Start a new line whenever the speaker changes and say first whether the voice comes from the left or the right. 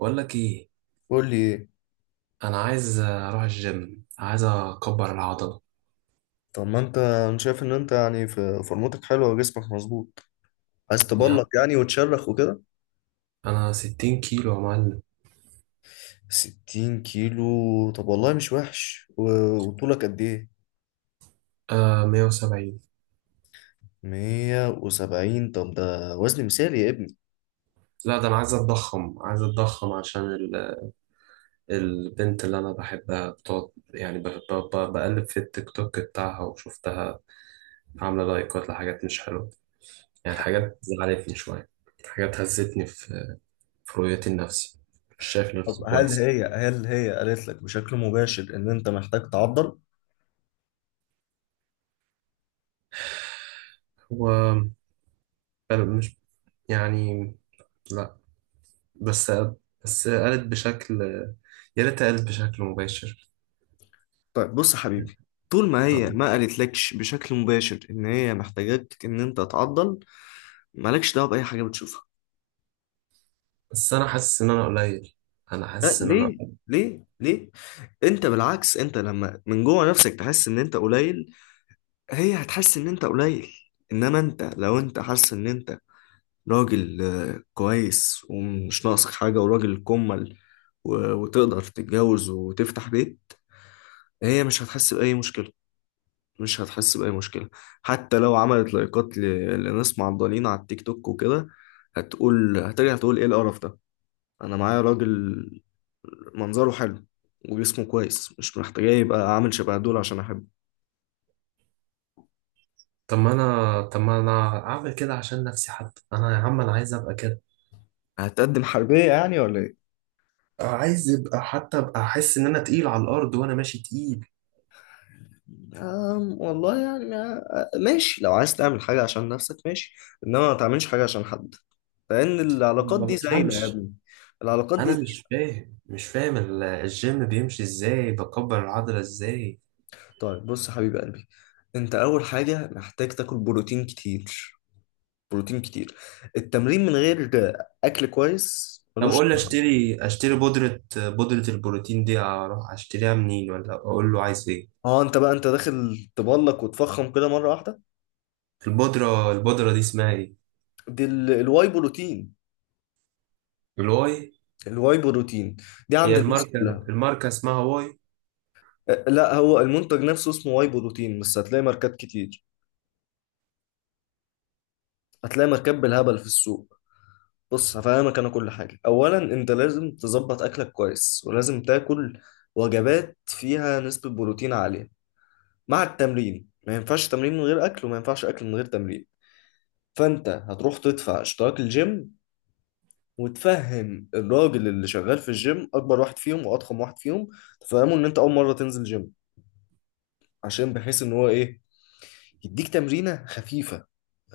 right: بقول لك ايه؟
left: قول لي ايه؟
right: انا عايز اروح الجيم، عايز اكبر العضله.
left: طب ما انت، انا شايف ان انت يعني في فورمتك حلوه وجسمك مظبوط، عايز
right: يا عم،
left: تبلق يعني وتشرخ وكده.
right: انا 60 كيلو يا معلم.
left: 60 كيلو؟ طب والله مش وحش، وطولك قد ايه؟
right: آه، 170.
left: 170؟ طب ده وزن مثالي يا ابني.
right: لا، ده انا عايز اتضخم، عايز اتضخم عشان البنت اللي انا بحبها بتقعد يعني بقلب في التيك توك بتاعها، وشفتها عامله لايكات لحاجات مش حلوه. يعني
left: حاج-
right: حاجات زعلتني شويه، حاجات هزتني في في رؤيتي لنفسي. مش شايف نفسي
left: طب هل
right: كويس.
left: هي هل هي قالت لك بشكل مباشر ان انت محتاج تعضل؟
right: و مش يعني لا، بس، قالت بشكل، يا ريت قالت بشكل مباشر.
left: طيب بص يا حبيبي، طول ما هي
right: طبعا.
left: ما قالتلكش بشكل مباشر ان هي محتاجاك ان انت تعضل، مالكش دعوه باي حاجه بتشوفها.
right: بس انا حاسس ان انا قليل، انا
left: لا
right: حاسس ان انا.
left: ليه، ليه؟ انت بالعكس، انت لما من جوه نفسك تحس ان انت قليل، هي هتحس ان انت قليل. انما انت لو انت حاسس ان انت راجل، كويس ومش ناقصك حاجة وراجل كمل، وتقدر تتجوز وتفتح بيت، هي مش هتحس بأي مشكلة. مش هتحس بأي مشكلة. حتى لو عملت لايكات لناس معضلين على التيك توك وكده، هتقول، هترجع تقول، ايه القرف ده، انا معايا راجل منظره حلو وجسمه كويس، مش محتاجة يبقى عامل شبه دول عشان احبه.
right: طب ما انا اعمل كده عشان نفسي، حتى انا يا عم انا عايز ابقى كده.
left: هتقدم حربية يعني ولا ايه؟
right: عايز ابقى حتى ابقى احس ان انا تقيل على الارض، وانا ماشي تقيل.
left: والله يعني ماشي، لو عايز تعمل حاجة عشان نفسك ماشي، انما ما تعملش حاجة عشان حد، لان العلاقات
right: ما
left: دي زايلة يا
right: بفهمش،
left: ابني. العلاقات دي
right: انا
left: زايلة.
right: مش فاهم، مش فاهم الجيم بيمشي ازاي، بكبر العضله ازاي؟
left: طيب بص يا حبيب قلبي، انت اول حاجة محتاج تاكل بروتين كتير. بروتين كتير. التمرين من غير اكل كويس
right: طب
left: ملوش.
right: قول لي، اشتري بودره البروتين دي، اروح اشتريها منين، ولا اقول له عايز ايه؟
left: اه انت بقى، انت داخل تبلك وتفخم كده مرة واحدة.
right: البودرة دي اسمها ايه؟
left: دي الواي بروتين.
right: الواي.
left: الواي بروتين دي
right: هي
left: عند الناس
right: الماركة،
left: كلها.
right: الماركة اسمها واي؟
left: لا، هو المنتج نفسه اسمه واي بروتين، بس هتلاقي ماركات كتير. هتلاقي ماركات بالهبل في السوق. بص هفهمك انا كل حاجه. اولا انت لازم تظبط اكلك كويس، ولازم تاكل وجبات فيها نسبه بروتين عاليه مع التمرين. ما ينفعش تمرين من غير اكل، وما ينفعش اكل من غير تمرين. فانت هتروح تدفع اشتراك الجيم، وتفهم الراجل اللي شغال في الجيم، اكبر واحد فيهم واضخم واحد فيهم، تفهمه ان انت اول مره تنزل جيم، عشان بحيث ان هو ايه، يديك تمرينة خفيفة.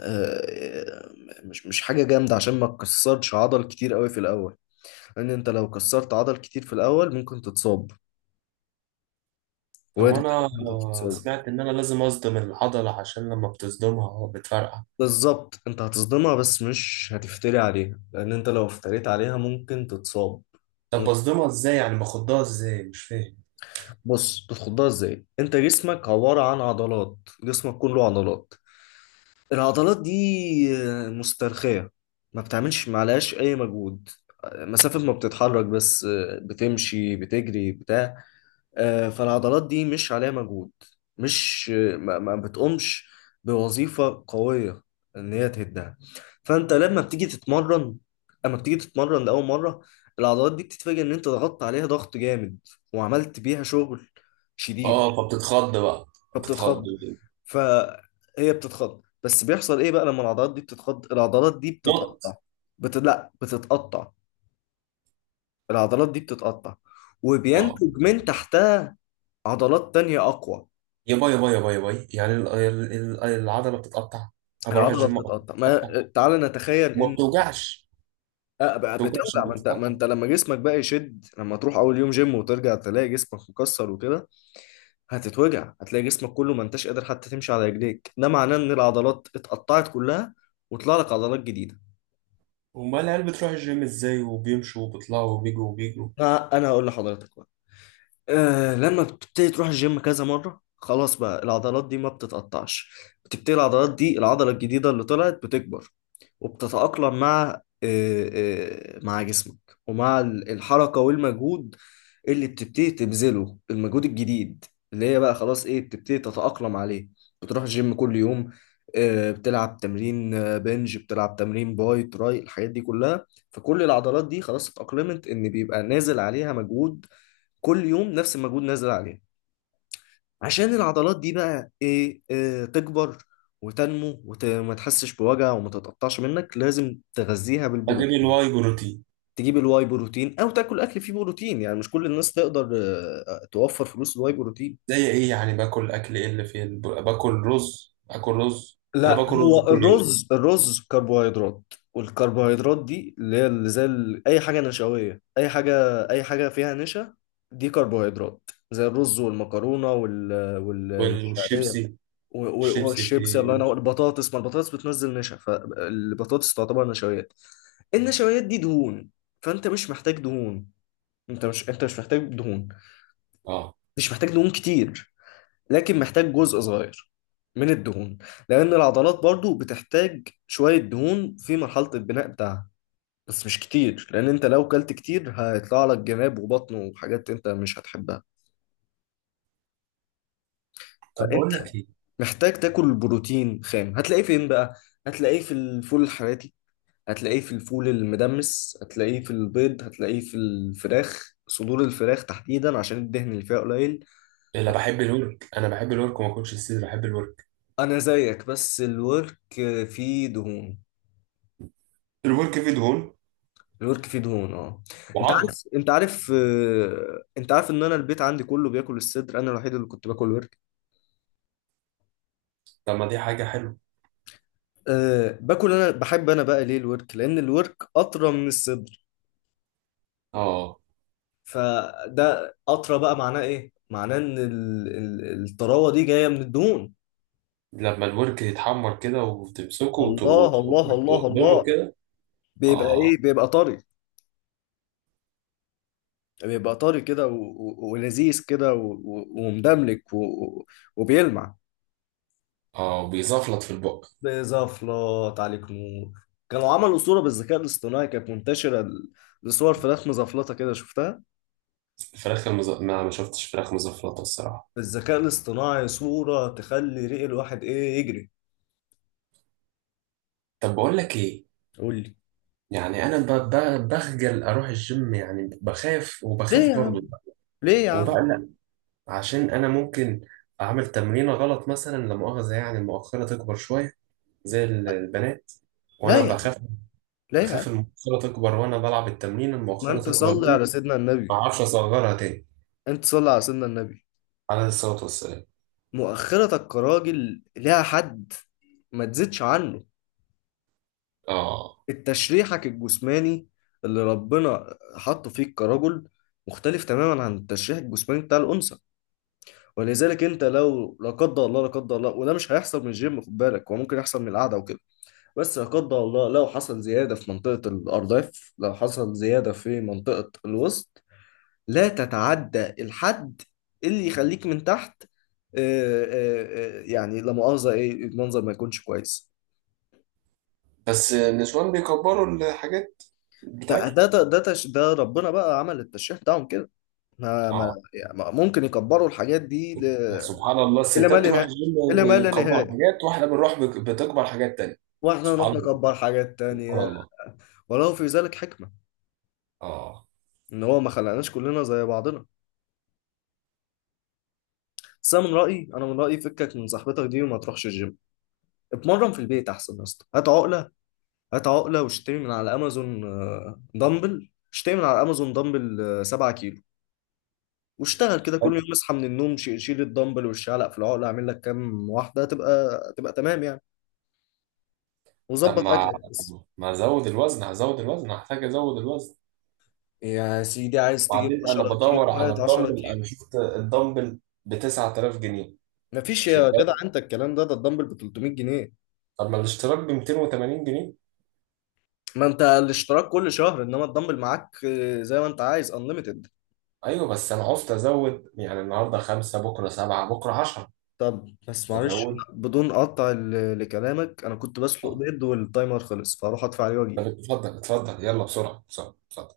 left: آه، مش حاجة جامدة، عشان ما تكسرش عضل كتير قوي في الأول. لأن أنت لو كسرت عضل كتير في الأول ممكن تتصاب.
right: طب ما
left: وارد
right: انا
left: إن أنت تتصاب.
right: سمعت ان انا لازم اصدم العضلة، عشان لما بتصدمها اه بتفرقع.
left: بالظبط، أنت هتصدمها بس مش هتفتري عليها، لأن أنت لو افتريت عليها ممكن تتصاب.
right: طب
left: ممكن.
right: بصدمها ازاي يعني، باخدها ازاي، مش فاهم.
left: بص تتخضها ازاي. انت جسمك عبارة عن عضلات. جسمك كله عضلات. العضلات دي مسترخية، ما بتعملش، معلهاش أي مجهود. مسافة ما بتتحرك بس، بتمشي بتجري بتاع. فالعضلات دي مش عليها مجهود، مش ما بتقومش بوظيفة قوية إن هي تهدها. فأنت لما بتيجي تتمرن، أما بتيجي تتمرن لأول مرة، العضلات دي بتتفاجئ إن أنت ضغطت عليها ضغط جامد، وعملت بيها شغل شديد.
right: اه، فبتتخض بقى. بتتخض.
left: فبتتخض. فهي بتتخض. بس بيحصل ايه بقى لما العضلات دي بتتخض؟ العضلات دي
right: نط.
left: بتتقطع. لا، بتتقطع. العضلات دي بتتقطع،
right: اه،
left: وبينتج من تحتها عضلات تانية اقوى.
right: يا باي يا باي يا باي يا باي، يعني العضلة بتتقطع؟ انا بروح
left: العضلة
right: الجيم أه،
left: بتتقطع.
right: بتتقطع؟
left: ما تعال نتخيل
right: ما
left: ان
right: بتوجعش؟
left: بقى
right: ما بتوجعش
left: بتوجع.
right: ما
left: ما انت، ما
right: بتتقطع؟
left: انت لما جسمك بقى يشد، لما تروح اول يوم جيم وترجع تلاقي جسمك مكسر وكده، هتتوجع. هتلاقي جسمك كله ما انتش قادر حتى تمشي على رجليك. ده معناه ان العضلات اتقطعت كلها، وطلع لك عضلات جديدة.
right: امال العيال بتروح الجيم ازاي، وبيمشوا وبيطلعوا وبيجوا وبيجوا؟
left: فانا هقول لحضرتك، آه لما بتبتدي تروح الجيم كذا مرة، خلاص بقى العضلات دي ما بتتقطعش. بتبتدي العضلات دي، العضلة الجديدة اللي طلعت بتكبر وبتتأقلم مع مع جسمك ومع الحركة والمجهود اللي بتبتدي تبذله، المجهود الجديد اللي هي بقى خلاص ايه، بتبتدي تتأقلم عليه. بتروح الجيم كل يوم، آه بتلعب تمرين بنج، بتلعب تمرين باي تراي، الحاجات دي كلها، فكل العضلات دي خلاص اتأقلمت ان بيبقى نازل عليها مجهود. كل يوم نفس المجهود نازل عليه. عشان العضلات دي بقى إيه، تكبر وتنمو وما تحسش بوجع وما تتقطعش منك، لازم تغذيها
right: اجيب
left: بالبروتين.
right: الواي بروتين.
left: تجيب الواي بروتين او تاكل اكل فيه بروتين، يعني مش كل الناس تقدر توفر فلوس الواي بروتين.
right: زي ايه يعني، باكل اكل ايه اللي فيه باكل رز، اكل رز؟ انا
left: لا،
right: باكل رز
left: هو
right: كل يوم.
left: الرز، الرز كربوهيدرات. والكربوهيدرات دي اللي هي، اللي زي اي حاجه نشويه، اي حاجه، اي حاجه فيها نشا دي كربوهيدرات، زي الرز والمكرونه والشعريه
right: والشيبسي. الشيبسي
left: والشيبسي.
right: فيه
left: الله ينور،
right: نص.
left: البطاطس، ما البطاطس بتنزل نشا، فالبطاطس تعتبر نشويات. النشويات دي دهون، فانت مش محتاج دهون. انت مش محتاج دهون.
right: اه.
left: مش محتاج دهون كتير، لكن محتاج جزء صغير من الدهون، لان العضلات برضو بتحتاج شوية دهون في مرحلة البناء بتاعها. بس مش كتير، لان انت لو كلت كتير هيطلع لك جناب وبطن وحاجات انت مش هتحبها.
right: طب
left: فانت
right: بقول لك ايه،
left: محتاج تاكل بروتين خام. هتلاقيه فين بقى؟ هتلاقيه في الفول الحراتي، هتلاقيه في الفول المدمس، هتلاقيه في البيض، هتلاقيه في الفراخ، صدور الفراخ تحديدا عشان الدهن اللي فيها قليل.
right: الا بحب
left: هت-
right: الورك، انا بحب الورك وما اكلش الصدر، بحب الورك.
left: انا زيك، بس الورك فيه دهون.
right: الورك فيه دهون.
left: الورك فيه دهون اه. انت
right: وعض
left: عارف، انت عارف ان انا البيت عندي كله بياكل الصدر، انا الوحيد اللي كنت باكل ورك.
right: طب ما دي حاجه حلوه.
left: أه باكل، انا بحب، انا بقى ليه الورك؟ لان الورك اطرى من الصدر.
right: اه.
left: فده اطرى، بقى معناه ايه؟ معناه ان الطراوه دي جايه من الدهون.
right: لما الورك يتحمر كده وتمسكه
left: الله الله الله
right: وتقدمه
left: الله.
right: كده.
left: بيبقى
right: اه.
left: ايه؟ بيبقى طري. بيبقى طري كده ولذيذ كده ومدملك و- وبيلمع.
right: اه، بيزفلط في البق.
left: بزفلات عليك نور. كانوا عملوا صورة بالذكاء الاصطناعي كانت منتشرة لصور فراخ مزفلطة كده، شفتها؟
right: ما ما شفتش فراخ مزفلطه الصراحه.
left: بالذكاء الاصطناعي صورة تخلي ريق الواحد ايه، يجري.
right: طب بقول لك ايه،
left: قول لي.
right: يعني انا بخجل اروح الجيم، يعني بخاف،
left: ليه
right: وبخاف
left: يا عم،
right: برضه،
left: ليه يا عم.
right: وبقلق. عشان انا ممكن اعمل تمرينه غلط مثلا، لا مؤاخذه، يعني المؤخره تكبر شويه زي البنات.
left: لا
right: وانا
left: يا عم،
right: بخاف
left: لا يا
right: اخاف
left: عم.
right: المؤخره تكبر، وانا بلعب التمرين
left: ما
right: المؤخره
left: انت
right: تكبر
left: صلي
right: مني،
left: على سيدنا
right: ما
left: النبي.
right: اعرفش اصغرها تاني.
left: انت صلي على سيدنا النبي.
right: عليه الصلاه والسلام.
left: مؤخرتك كراجل ليها حد، ما تزيدش عنه.
right: اه.
left: التشريحك الجسماني اللي ربنا حطه فيك كرجل مختلف تماما عن التشريح الجسماني بتاع الأنثى. ولذلك انت لو لا قدر الله، لا قدر الله، وده مش هيحصل من الجيم، خد بالك، هو ممكن يحصل من القعده وكده. بس لا قدر الله لو حصل زياده في منطقه الارداف، لو حصل زياده في منطقه الوسط، لا تتعدى الحد اللي يخليك من تحت يعني لا مؤاخذه ايه، المنظر ما يكونش كويس.
right: بس النسوان بيكبروا الحاجات بتاعتهم.
left: ده ربنا بقى عمل التشريح بتاعهم كده. ما ما
right: اه.
left: يعني ممكن يكبروا الحاجات دي
right: سبحان الله،
left: إلى ما
right: الستات
left: لا
right: تروح
left: نهاية.
right: الجيم
left: إلى ما لا
right: بيكبروا
left: نهاية.
right: حاجات، واحنا بنروح بتكبر حاجات تانية.
left: وإحنا
right: سبحان
left: نروح
right: الله.
left: نكبر حاجات
right: سبحان
left: تانية.
right: الله.
left: ولو في ذلك حكمة،
right: اه.
left: إن هو ما خلقناش كلنا زي بعضنا. بس أنا من رأيي، فكك من صاحبتك دي وما تروحش الجيم. اتمرن في البيت أحسن يا اسطى. هات عقلة. هات عقلة، واشتري من على أمازون دمبل. اشتري من على أمازون دمبل 7 كيلو، واشتغل كده كل يوم. اصحى من النوم، شيل الدمبل والشعلق في العقلة، اعمل لك كام واحدة، تبقى تمام يعني.
right: طب
left: وظبط
right: ما
left: أكلك.
right: ما ازود الوزن، هزود الوزن، هحتاج ازود الوزن.
left: يا سيدي عايز تجيب
right: وبعدين انا
left: 10 كيلو،
right: بدور على
left: هات 10
right: الدمبل،
left: كيلو.
right: انا شفت الدمبل ب 9000 جنيه،
left: مفيش
right: واخد
left: يا جدع،
right: بالك؟
left: انت الكلام ده، ده الدمبل ب 300 جنيه.
right: طب ما الاشتراك ب 280 جنيه.
left: ما انت الاشتراك كل شهر، انما الدمبل معاك زي ما انت عايز، انليمتد.
right: ايوه، بس انا عرفت ازود، يعني النهارده خمسه، بكره سبعه، بكره 10.
left: طب بس معلش،
right: ازود.
left: بدون اقطع لكلامك، انا كنت بسلق
right: اه.
left: بيض والتايمر خلص، فاروح ادفع عليه
right: طب
left: واجيب
right: اتفضل اتفضل، يلا بسرعه بسرعه اتفضل.